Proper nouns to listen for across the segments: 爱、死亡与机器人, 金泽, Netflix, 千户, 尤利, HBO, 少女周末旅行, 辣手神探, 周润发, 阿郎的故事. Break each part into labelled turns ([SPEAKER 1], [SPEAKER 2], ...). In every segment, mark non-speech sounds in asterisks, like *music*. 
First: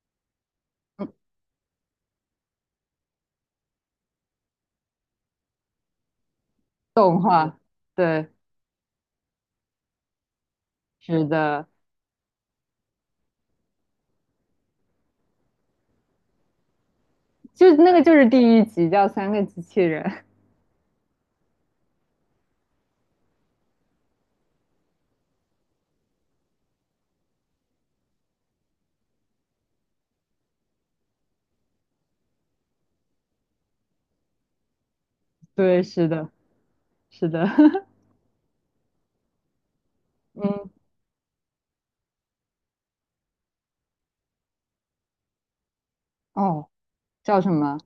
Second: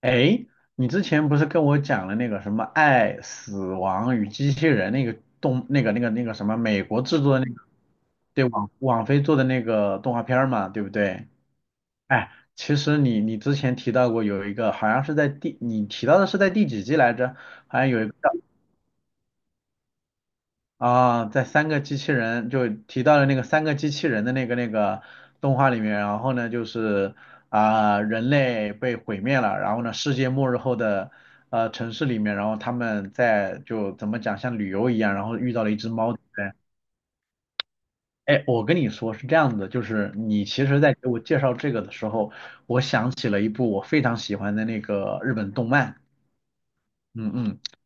[SPEAKER 1] 哎，你之前不是跟我讲了那个什么《爱、死亡与机器人》那个动那个那个那个什么美国
[SPEAKER 2] 动
[SPEAKER 1] 制作的那
[SPEAKER 2] 画。
[SPEAKER 1] 个
[SPEAKER 2] 对，
[SPEAKER 1] 对网飞做的那个动画片儿嘛，对不
[SPEAKER 2] 是
[SPEAKER 1] 对？
[SPEAKER 2] 的。
[SPEAKER 1] 哎，其实你之前提到过有一个好像是你提到的是在第几季来着？
[SPEAKER 2] 就
[SPEAKER 1] 好像
[SPEAKER 2] 那个
[SPEAKER 1] 有一个。
[SPEAKER 2] 第一集叫《三个机器人》。
[SPEAKER 1] 啊，在三个机器人就提到了那个三个机器人的那个动画里面，然后呢就是人类被毁灭了，然后呢世界末日后的城市里面，然后他们在就怎么讲像旅游一样，然后遇
[SPEAKER 2] *laughs*
[SPEAKER 1] 到了一
[SPEAKER 2] 对，
[SPEAKER 1] 只
[SPEAKER 2] 是
[SPEAKER 1] 猫，对
[SPEAKER 2] 的，
[SPEAKER 1] 不对？
[SPEAKER 2] 是的。
[SPEAKER 1] 哎，我跟你说是这样子的，就是
[SPEAKER 2] *laughs*
[SPEAKER 1] 你其
[SPEAKER 2] 嗯。
[SPEAKER 1] 实在给我介绍这个的时候，我想起了一部我非常喜欢的那个日本动漫，
[SPEAKER 2] 哦，
[SPEAKER 1] 嗯
[SPEAKER 2] 叫什
[SPEAKER 1] 嗯，
[SPEAKER 2] 么？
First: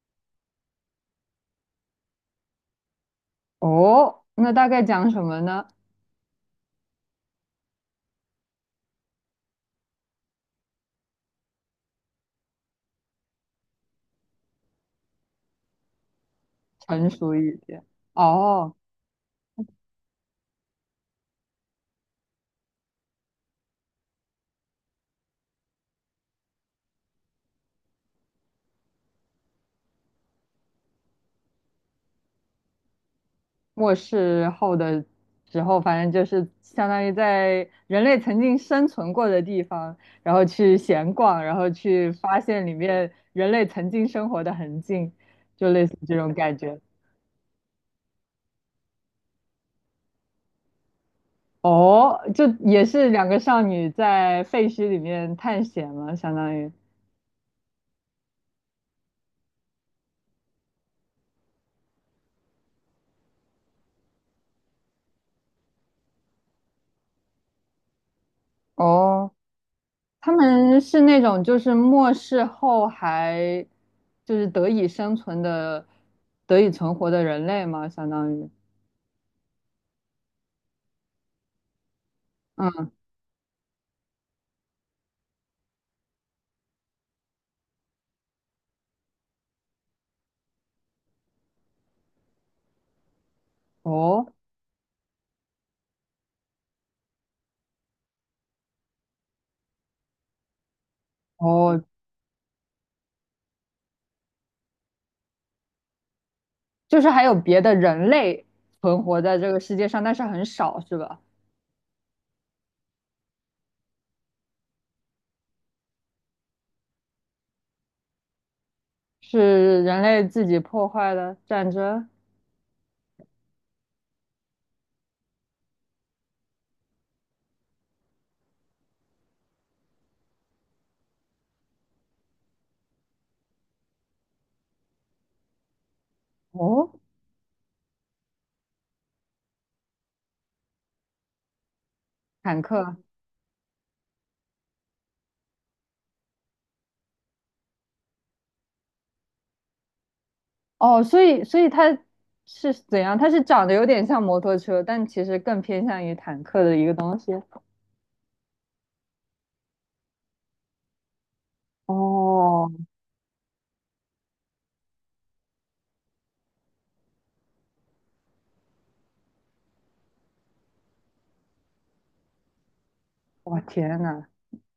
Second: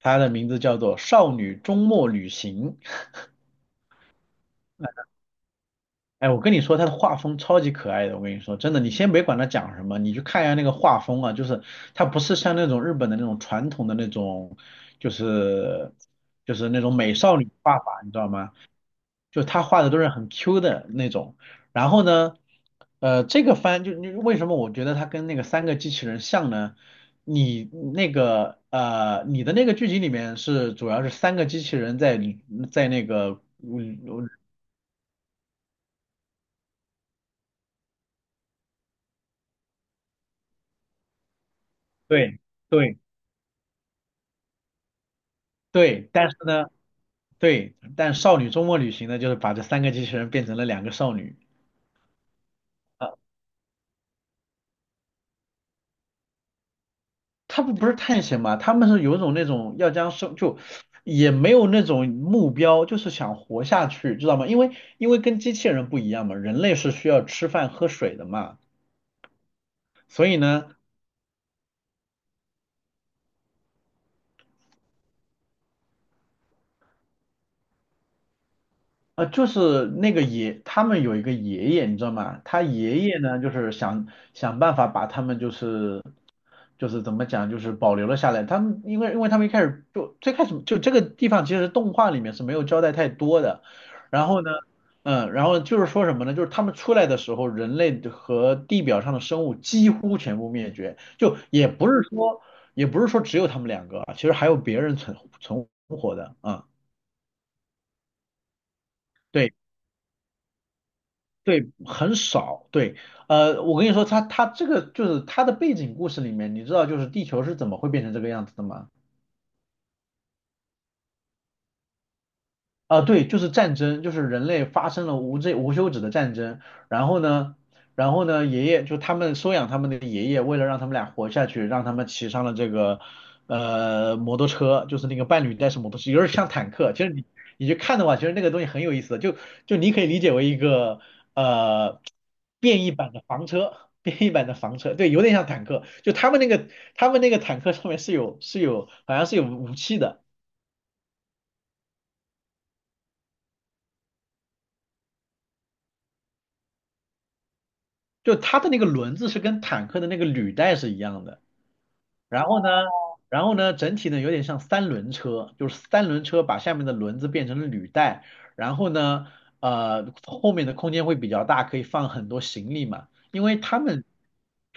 [SPEAKER 1] 它的名字叫做《少女周末旅行》。
[SPEAKER 2] 哦，那大概讲什么呢？
[SPEAKER 1] 哎，我跟你说，他的画风超级可爱的，我跟你说，真的，你先别管他讲什么，你去看一下那个画风啊，就是他不是像那种日本的那种传统的那种，就是就是那种
[SPEAKER 2] 成
[SPEAKER 1] 美
[SPEAKER 2] 熟
[SPEAKER 1] 少女
[SPEAKER 2] 一
[SPEAKER 1] 画
[SPEAKER 2] 点。
[SPEAKER 1] 法，你知道吗？
[SPEAKER 2] 哦，
[SPEAKER 1] 就他画的都是很 Q 的那种。然后呢，这个番就你为什么我觉得他跟那个三个机器人像呢？你那个你的那个剧集里面是主要是三个机器人在那个
[SPEAKER 2] 末
[SPEAKER 1] 嗯
[SPEAKER 2] 世后的时候，反正就是相当于在人类曾经生存过的地方，然后去闲逛，然后去
[SPEAKER 1] 对。
[SPEAKER 2] 发现里
[SPEAKER 1] 对
[SPEAKER 2] 面人类曾经生活的痕迹，就类似
[SPEAKER 1] 对，
[SPEAKER 2] 这
[SPEAKER 1] 但
[SPEAKER 2] 种
[SPEAKER 1] 是
[SPEAKER 2] 感
[SPEAKER 1] 呢，
[SPEAKER 2] 觉。
[SPEAKER 1] 对，但少女周末旅行呢，就是把这三个机器人变成了两个少女。
[SPEAKER 2] 哦，就也是
[SPEAKER 1] 啊，
[SPEAKER 2] 两个少女在废墟里面探险嘛，相当于。
[SPEAKER 1] 他们不是探险嘛，他们是有一种那种要将生就也没有那种目标，就是想活下去，知道吗？因为跟机器人不一样嘛，人类是需要吃饭喝水的嘛，
[SPEAKER 2] 哦，
[SPEAKER 1] 所
[SPEAKER 2] 他
[SPEAKER 1] 以呢，
[SPEAKER 2] 们是那种就是末世后还得以生存的、得以存活的人类嘛，相当于。
[SPEAKER 1] 就是那个爷，他们有一个爷爷，你知道吗？他
[SPEAKER 2] 嗯。
[SPEAKER 1] 爷爷呢，就是想想办法把他们就是。就是怎么讲，就是保留了下来。他们因为他们一开始就最开始就这个地方其实动画里面是没有交代太多的，
[SPEAKER 2] 哦
[SPEAKER 1] 然后呢，嗯，然后就是说什么呢？就是他们出来的时候，人类和地表上的生物几乎全部灭绝，就也
[SPEAKER 2] 哦，
[SPEAKER 1] 不是说只有他们两个啊，其实还有别人存活的啊。
[SPEAKER 2] 就是还有别的人类存活在这
[SPEAKER 1] 对
[SPEAKER 2] 个世界上，但是很少，是吧？
[SPEAKER 1] 对，很少。对，我跟你说，他这个就是他的背景故事里面，你知道就是地球是怎么会变成这个样子的吗？
[SPEAKER 2] 是人类自己破坏的战争。
[SPEAKER 1] 啊，对，就是战争，就是人类发生了无休止的战争。然后呢，爷爷就他们收养他们的爷爷，为了让他们俩活下去，让他们骑上了这个摩托车，就是那个伴侣带式摩托车，有点像坦
[SPEAKER 2] 哦，
[SPEAKER 1] 克。其实你去看的话，其实那个东西很有意思的，就你可以理解为一个呃
[SPEAKER 2] 坦
[SPEAKER 1] 变异
[SPEAKER 2] 克。
[SPEAKER 1] 版的房车，对，有点像坦克。就他们那个坦克上面是有是有好像是有武器的。
[SPEAKER 2] 哦，所以所以它是怎样？它是长得有点像摩托车，但其实更偏向于坦克的一个东西。
[SPEAKER 1] 就它的那个轮子是跟坦克的那个履带是一样的，然后呢，
[SPEAKER 2] 哦，
[SPEAKER 1] 整体呢有点像三轮车，就是三轮车把下面的轮子变成了履带，然后呢，后面的空间会比较大，可以放很多行李嘛，因为
[SPEAKER 2] 我
[SPEAKER 1] 他
[SPEAKER 2] 天
[SPEAKER 1] 们
[SPEAKER 2] 呐，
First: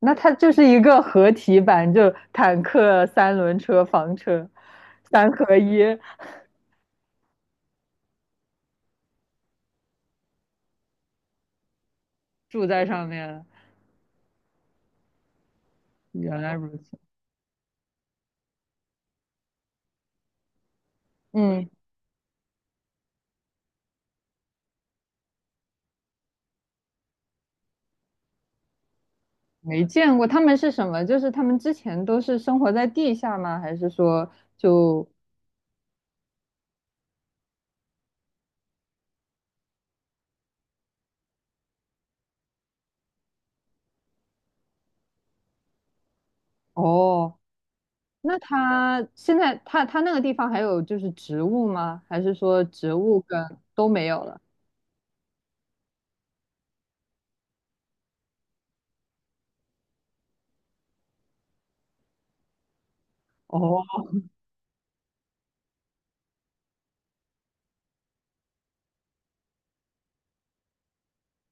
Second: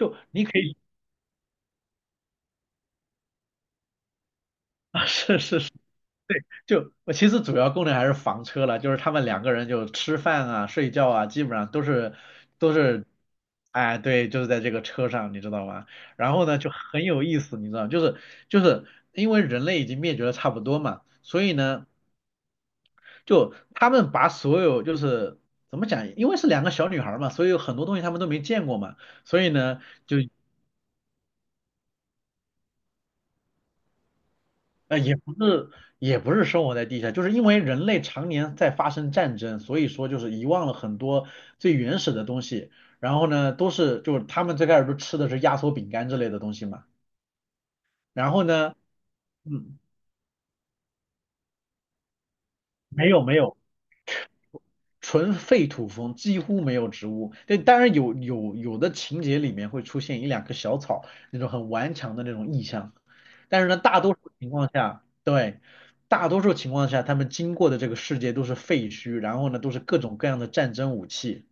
[SPEAKER 2] 那它
[SPEAKER 1] 你
[SPEAKER 2] 就
[SPEAKER 1] 可
[SPEAKER 2] 是
[SPEAKER 1] 以，
[SPEAKER 2] 一个合体版，就坦克、三轮车、房车，
[SPEAKER 1] *laughs* 啊，
[SPEAKER 2] 三
[SPEAKER 1] 是
[SPEAKER 2] 合
[SPEAKER 1] 是是，
[SPEAKER 2] 一，
[SPEAKER 1] 对，就我其实主要功能还是房车了，就是他们两个人就吃饭啊、睡觉啊，基本上
[SPEAKER 2] 住
[SPEAKER 1] 都
[SPEAKER 2] 在
[SPEAKER 1] 是，
[SPEAKER 2] 上面了。
[SPEAKER 1] 哎，对，就是在这个车上，你知道吗？然
[SPEAKER 2] 原
[SPEAKER 1] 后
[SPEAKER 2] 来
[SPEAKER 1] 呢，就
[SPEAKER 2] 如此。
[SPEAKER 1] 很有意思，你知道吗就是因为人类已经灭绝的差不多嘛，所以
[SPEAKER 2] 嗯，
[SPEAKER 1] 呢，就他们把所有就是怎么讲，因为是两个小女孩儿嘛，所以有很多东西他们都没见过嘛，所以呢。
[SPEAKER 2] 没见过他们是什么？就是他们之前都是生活在地下吗？还是说就
[SPEAKER 1] 也不是，也不是生活在地下，就是因为人类常年在发生战争，所以说就是遗忘了很多最原始的东西。然后呢，都是就是他们最开始都吃的是压缩饼干之类的东西嘛。
[SPEAKER 2] 哦？
[SPEAKER 1] 然
[SPEAKER 2] 那
[SPEAKER 1] 后呢，
[SPEAKER 2] 它现在
[SPEAKER 1] 嗯，
[SPEAKER 2] 它它那个地方还有就是植物吗？还是说植
[SPEAKER 1] 没
[SPEAKER 2] 物
[SPEAKER 1] 有没
[SPEAKER 2] 跟
[SPEAKER 1] 有，
[SPEAKER 2] 都没有了？
[SPEAKER 1] 纯废土风，几乎没有植物。对，当然有的情节里面会出现一两棵小草，那种很顽强的那种意象。但是呢，大
[SPEAKER 2] 哦，
[SPEAKER 1] 多数情况下，对，大多数情况下，他们经过的这个世界都是废墟，然后呢，都是各种各样的战争武器。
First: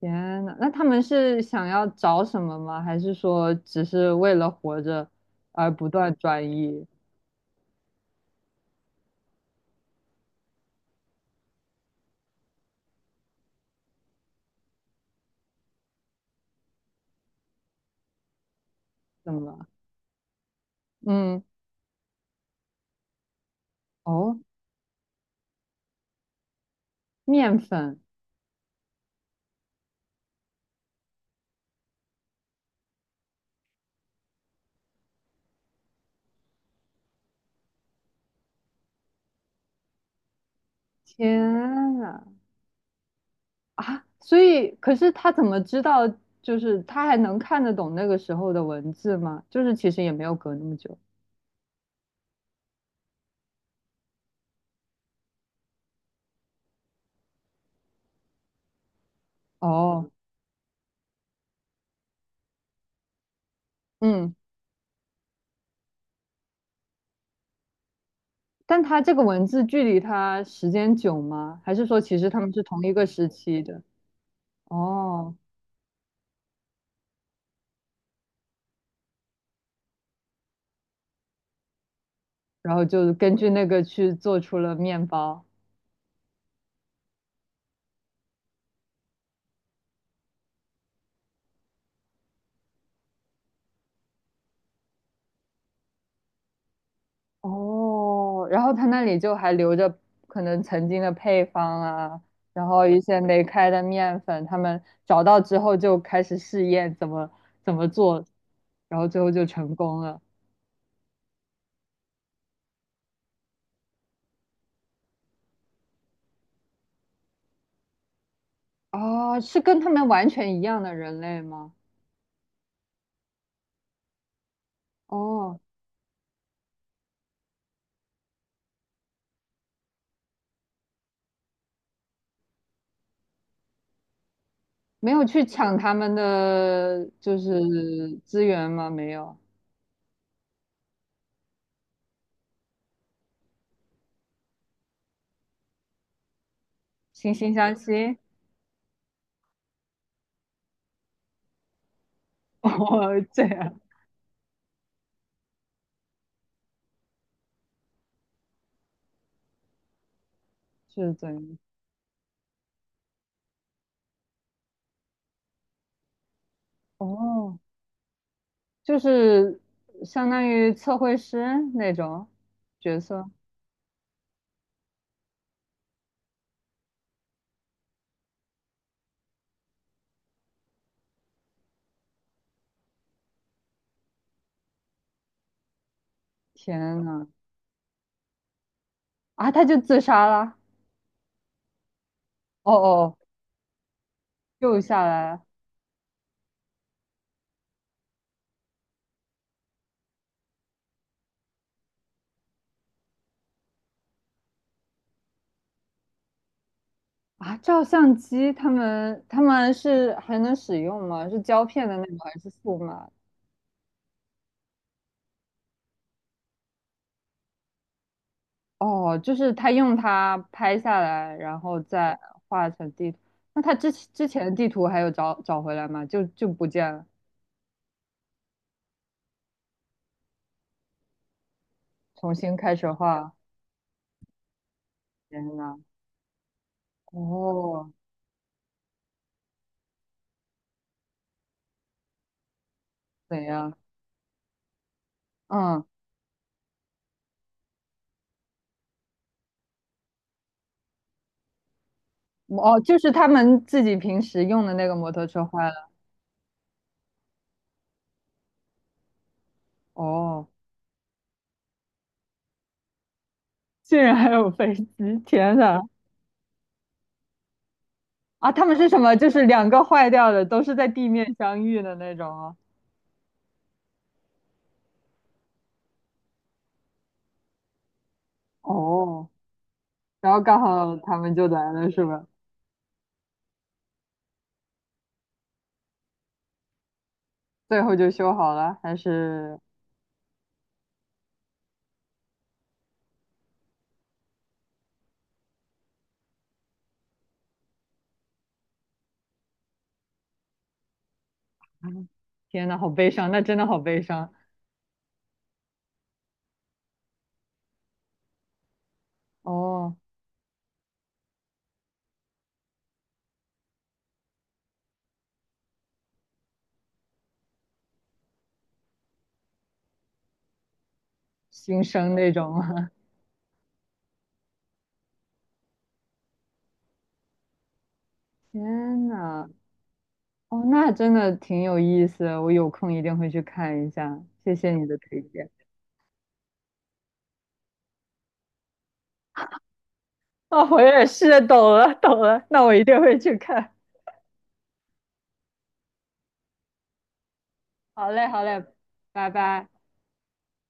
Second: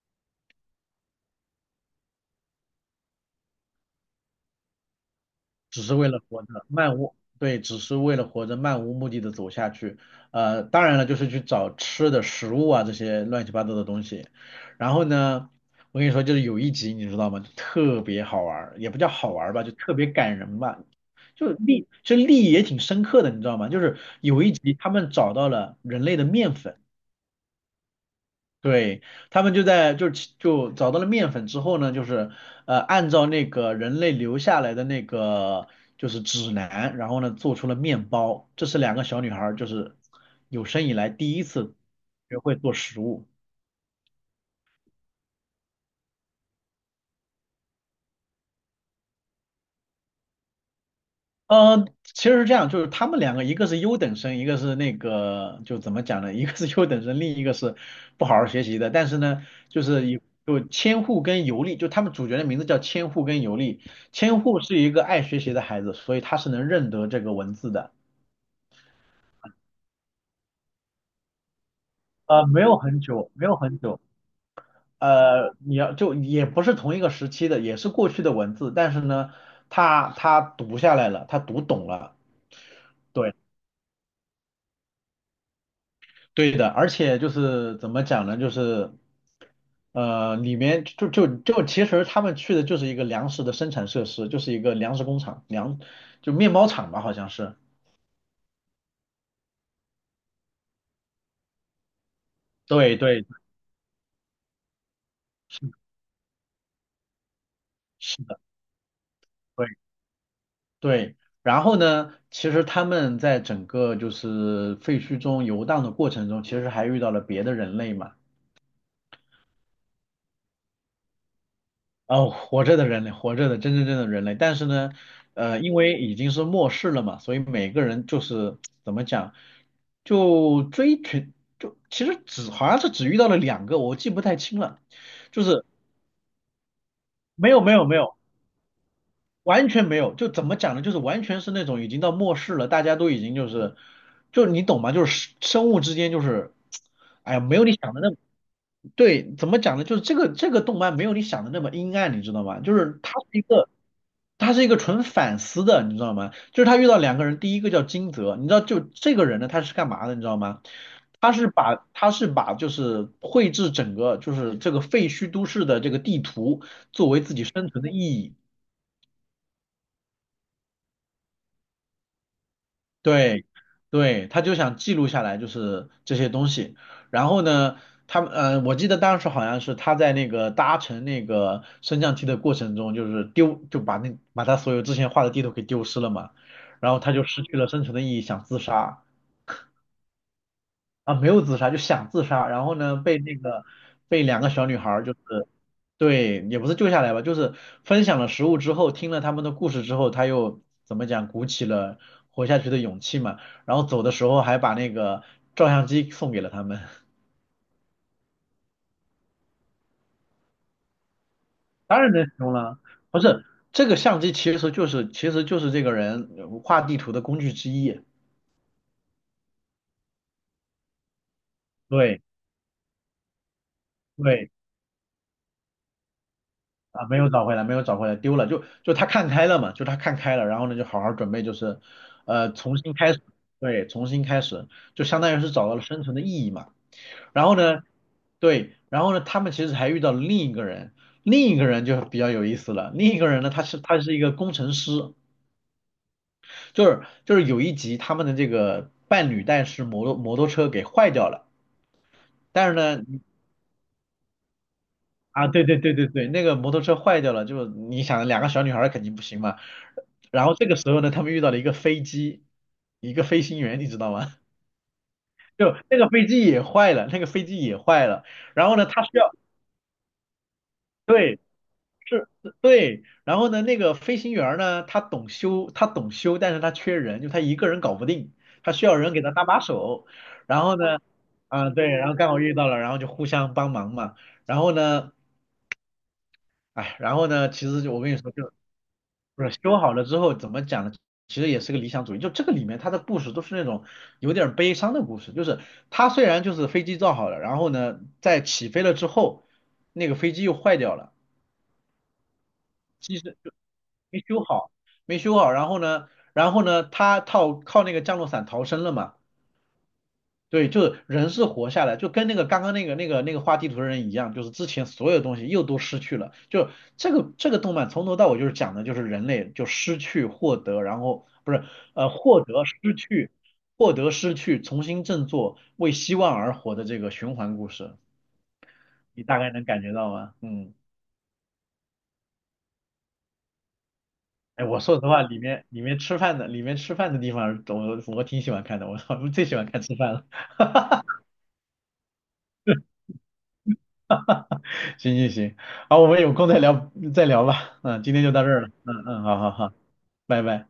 [SPEAKER 2] 天呐，那他们是想要找什么吗？还是说只是为了活着而
[SPEAKER 1] 只
[SPEAKER 2] 不
[SPEAKER 1] 是为
[SPEAKER 2] 断
[SPEAKER 1] 了活着，
[SPEAKER 2] 转移？
[SPEAKER 1] 漫无，对，只是为了活着，漫无目的的走下去。当然了，就是去找吃的食物啊，这些乱七八糟的东西。然后呢，我跟你说，就是有一集你知道吗？就特别好玩儿，也不叫
[SPEAKER 2] 怎
[SPEAKER 1] 好
[SPEAKER 2] 么
[SPEAKER 1] 玩儿吧，
[SPEAKER 2] 了？
[SPEAKER 1] 就特别感人吧，
[SPEAKER 2] 嗯。
[SPEAKER 1] 就立意也挺深刻的，你知道吗？就是
[SPEAKER 2] 哦，
[SPEAKER 1] 有一集他们找到了人类的面粉。
[SPEAKER 2] 面粉。
[SPEAKER 1] 对，他们就在就其就找到了面粉之后呢，就是按照那个人类留下来的那个就是指南，然后呢做出了面包。这是两个小女孩儿就是有生以来第
[SPEAKER 2] 天
[SPEAKER 1] 一次
[SPEAKER 2] 呐，
[SPEAKER 1] 学会做食物。
[SPEAKER 2] 啊！所以，可是他怎么知道？就是他还能看得懂那个时候的文字吗？就是其实也没有隔那么久。
[SPEAKER 1] 其实是这样，就是他们两个，一个是优等生，一个是那个，就怎么讲呢？*laughs* 一个是优等生，另一个是不好好学习的。但是呢，就
[SPEAKER 2] 哦。
[SPEAKER 1] 是有千户跟尤利，就他们主角的名字叫千户跟尤利。
[SPEAKER 2] 嗯。
[SPEAKER 1] 千户是一个爱学习的孩子，所以他是能认得这个文字的。
[SPEAKER 2] 但它这个文字距离它时间久吗？还是说其实他们
[SPEAKER 1] 没
[SPEAKER 2] 是
[SPEAKER 1] 有
[SPEAKER 2] 同一
[SPEAKER 1] 很
[SPEAKER 2] 个时
[SPEAKER 1] 久，没有
[SPEAKER 2] 期
[SPEAKER 1] 很
[SPEAKER 2] 的？
[SPEAKER 1] 久。
[SPEAKER 2] 哦，
[SPEAKER 1] 你要就也不是同一个时期的，也是过去的文字，但是呢，他读下来了，他读懂了。
[SPEAKER 2] 然后就根
[SPEAKER 1] 对。
[SPEAKER 2] 据那个去做出了面包。
[SPEAKER 1] 对的，而且就是怎么讲呢？就是里面就就就其实他们去的就是一个粮食的生产设施，就是一个粮食工厂，就面包厂吧，好像是。
[SPEAKER 2] 哦，然后他那里就还留着可能曾经的配方啊，然后
[SPEAKER 1] 对
[SPEAKER 2] 一些
[SPEAKER 1] 对，
[SPEAKER 2] 没开的面粉，他们找到之
[SPEAKER 1] 是的
[SPEAKER 2] 后就开始试验怎么
[SPEAKER 1] 是
[SPEAKER 2] 做，
[SPEAKER 1] 的，
[SPEAKER 2] 然后最后就成
[SPEAKER 1] 对
[SPEAKER 2] 功了。
[SPEAKER 1] 对。然后呢，其实他们在整个就是废墟中游荡的过程中，其实还遇到了别的人类嘛。
[SPEAKER 2] 哦，是跟他们完全一样的人类吗？
[SPEAKER 1] 哦，活着的人类，活着的真正的人类，但是呢，
[SPEAKER 2] 哦，
[SPEAKER 1] 因为已经是末世了嘛，所以每个人就是怎么讲，就追寻，就其实只好像是只遇到了两个，我记不太清了，
[SPEAKER 2] 没有
[SPEAKER 1] 就
[SPEAKER 2] 去
[SPEAKER 1] 是
[SPEAKER 2] 抢他们的
[SPEAKER 1] 没有没有没有
[SPEAKER 2] 资源吗？没有，
[SPEAKER 1] 完全没有，就怎么讲呢？就是完全是那种已经到末世了，大家都已经就是，就你懂吗？就是生物之间就是，
[SPEAKER 2] 惺
[SPEAKER 1] 哎呀，
[SPEAKER 2] 惺
[SPEAKER 1] 没有你
[SPEAKER 2] 相
[SPEAKER 1] 想的那
[SPEAKER 2] 惜。
[SPEAKER 1] 么，对，怎么讲呢？就是这个动漫没有你想的那么阴暗，你知道吗？
[SPEAKER 2] *laughs*
[SPEAKER 1] 就是它
[SPEAKER 2] 哦，
[SPEAKER 1] 是一
[SPEAKER 2] 这
[SPEAKER 1] 个，
[SPEAKER 2] 样。
[SPEAKER 1] 它是一个纯反思的，你知道吗？就是他遇到两个人，第一个叫金泽，你知道就这个人呢，他是干嘛的，你知道吗？
[SPEAKER 2] 是怎样？
[SPEAKER 1] 他是把就是绘制整个就是这个废墟都市的这个地图作为自己
[SPEAKER 2] 哦，
[SPEAKER 1] 生存的意义。
[SPEAKER 2] 就是相当于测绘师那种角色。
[SPEAKER 1] 对，对，他就想记录下来，就是这些东西。然后呢，他们我记得当时好像是他在那个搭乘那个升降梯的过程中，就是丢，就把他所有之前画的地图给丢失了嘛，然后
[SPEAKER 2] 天
[SPEAKER 1] 他就
[SPEAKER 2] 呐，
[SPEAKER 1] 失去了生存的意义，想自杀。
[SPEAKER 2] 啊，他就自杀了。
[SPEAKER 1] 啊，没有自杀，就想自杀，然
[SPEAKER 2] 哦
[SPEAKER 1] 后呢，
[SPEAKER 2] 哦，
[SPEAKER 1] 被两个小女
[SPEAKER 2] 救
[SPEAKER 1] 孩
[SPEAKER 2] 下
[SPEAKER 1] 儿就是
[SPEAKER 2] 来了。
[SPEAKER 1] 对，也不是救下来吧，就是分享了食物之后，听了他们的故事之后，他又怎么讲，鼓起了活下去的勇气嘛，然后走的时候还把那个照相机送给了他们，
[SPEAKER 2] 啊，照相机他们是还能使用吗？是胶片
[SPEAKER 1] *laughs*
[SPEAKER 2] 的
[SPEAKER 1] 当
[SPEAKER 2] 那
[SPEAKER 1] 然
[SPEAKER 2] 种
[SPEAKER 1] 能
[SPEAKER 2] 还
[SPEAKER 1] 使
[SPEAKER 2] 是
[SPEAKER 1] 用
[SPEAKER 2] 数
[SPEAKER 1] 了，
[SPEAKER 2] 码？
[SPEAKER 1] 不是这个相机其实就是这个人画地图的工具之一，
[SPEAKER 2] 哦，就是他用它拍下来，然后再
[SPEAKER 1] 对
[SPEAKER 2] 画成地图。那他之前
[SPEAKER 1] 对。
[SPEAKER 2] 的地图还有找回来吗？就就不见了，
[SPEAKER 1] 啊，没有找回来，没有找回来，丢了，就他看开了嘛，就他看开了，然后呢，就好好准备，就是，
[SPEAKER 2] 重新开
[SPEAKER 1] 重
[SPEAKER 2] 始
[SPEAKER 1] 新开始，
[SPEAKER 2] 画。
[SPEAKER 1] 对，重新开始，就相当于是
[SPEAKER 2] 天
[SPEAKER 1] 找到
[SPEAKER 2] 呐。
[SPEAKER 1] 了生存的意义嘛。然后呢，
[SPEAKER 2] 哦，
[SPEAKER 1] 对，然后呢，他们其实还遇到了另一个人，另一个人就比较有意思了。另一个
[SPEAKER 2] 怎
[SPEAKER 1] 人呢，他
[SPEAKER 2] 样？
[SPEAKER 1] 是他是一个工程师，
[SPEAKER 2] 嗯。
[SPEAKER 1] 就是有一集他们的这个伴侣带是摩托车给坏掉了，但是
[SPEAKER 2] 哦，就
[SPEAKER 1] 呢，
[SPEAKER 2] 是他们自己平时用的那个摩托车
[SPEAKER 1] 啊，对
[SPEAKER 2] 坏
[SPEAKER 1] 对
[SPEAKER 2] 了。
[SPEAKER 1] 对对对，那个摩托车坏掉了，就是你想两个小女孩儿肯定不行嘛。
[SPEAKER 2] 哦，
[SPEAKER 1] 然后这个时候呢，他们遇到了一个飞机，一个飞行员，你
[SPEAKER 2] 竟
[SPEAKER 1] 知道
[SPEAKER 2] 然还
[SPEAKER 1] 吗？
[SPEAKER 2] 有飞机！天
[SPEAKER 1] *laughs* 就
[SPEAKER 2] 呐，
[SPEAKER 1] 那个飞机也坏了，那个飞机也坏了。
[SPEAKER 2] 啊，他
[SPEAKER 1] 然
[SPEAKER 2] 们
[SPEAKER 1] 后呢，
[SPEAKER 2] 是什
[SPEAKER 1] 他
[SPEAKER 2] 么？
[SPEAKER 1] 需
[SPEAKER 2] 就
[SPEAKER 1] 要，
[SPEAKER 2] 是两个坏掉的，都是在地面
[SPEAKER 1] 对，
[SPEAKER 2] 相遇的那种
[SPEAKER 1] 是，
[SPEAKER 2] 哦。
[SPEAKER 1] 对。然后呢，那个飞行员儿呢，他懂修，他懂修，但是他缺人，就他一个人搞不定，他需要人给
[SPEAKER 2] 哦，
[SPEAKER 1] 他搭把手。
[SPEAKER 2] 然后刚
[SPEAKER 1] 然后
[SPEAKER 2] 好
[SPEAKER 1] 呢，
[SPEAKER 2] 他们就
[SPEAKER 1] 啊，
[SPEAKER 2] 来
[SPEAKER 1] 对，
[SPEAKER 2] 了，是
[SPEAKER 1] 然后
[SPEAKER 2] 吧？
[SPEAKER 1] 刚好遇到了，然后就互相帮忙嘛。然后呢，哎，然后呢，其
[SPEAKER 2] 最
[SPEAKER 1] 实就
[SPEAKER 2] 后
[SPEAKER 1] 我
[SPEAKER 2] 就
[SPEAKER 1] 跟你说，
[SPEAKER 2] 修
[SPEAKER 1] 就。
[SPEAKER 2] 好了，还
[SPEAKER 1] 不是
[SPEAKER 2] 是？
[SPEAKER 1] 修好了之后怎么讲呢？其实也是个理想主义，就这个里面它的故事都是那种有点儿悲伤的故事，就是它虽然就是飞机造好了，然后呢，在起飞了之后，那个飞机又坏掉了，
[SPEAKER 2] *laughs* 嗯。天呐，好悲
[SPEAKER 1] 机
[SPEAKER 2] 伤，
[SPEAKER 1] 身
[SPEAKER 2] 那真的好悲
[SPEAKER 1] 没
[SPEAKER 2] 伤。
[SPEAKER 1] 修好，没修好，然后呢，然后呢，他靠那个降落伞逃生了嘛。
[SPEAKER 2] 哦，
[SPEAKER 1] 对，就是人是活下来，就跟那个刚刚那个画地图的人一样，就是之前所有东西又都失去了。就这个动漫从头到尾就是讲的就是人类就失去、获得，然后不是
[SPEAKER 2] 新生那
[SPEAKER 1] 获
[SPEAKER 2] 种
[SPEAKER 1] 得、
[SPEAKER 2] 啊。
[SPEAKER 1] 失去、获得、失去，重新振作，为希望而活的这个循环故事，
[SPEAKER 2] *laughs* 天
[SPEAKER 1] 你大
[SPEAKER 2] 呐。
[SPEAKER 1] 概能感觉到吗？
[SPEAKER 2] 哦，
[SPEAKER 1] 嗯，
[SPEAKER 2] 那真的挺有意思，我有空一定会去看一下，谢
[SPEAKER 1] 哎，
[SPEAKER 2] 谢
[SPEAKER 1] 我
[SPEAKER 2] 你的
[SPEAKER 1] 说实话，
[SPEAKER 2] 推
[SPEAKER 1] 里
[SPEAKER 2] 荐。
[SPEAKER 1] 面里面吃饭的里面吃饭的地方，我挺喜欢看的，我 *laughs* 我最喜欢看吃饭了。
[SPEAKER 2] 哦，我
[SPEAKER 1] *laughs*
[SPEAKER 2] 也是，懂了懂了，那我一定会去看。
[SPEAKER 1] 行行行，好，我们有空再聊吧。嗯，
[SPEAKER 2] 好
[SPEAKER 1] 今天
[SPEAKER 2] 嘞
[SPEAKER 1] 就
[SPEAKER 2] 好
[SPEAKER 1] 到这儿
[SPEAKER 2] 嘞，
[SPEAKER 1] 了。嗯嗯，
[SPEAKER 2] 拜
[SPEAKER 1] 好好
[SPEAKER 2] 拜。
[SPEAKER 1] 好，拜拜。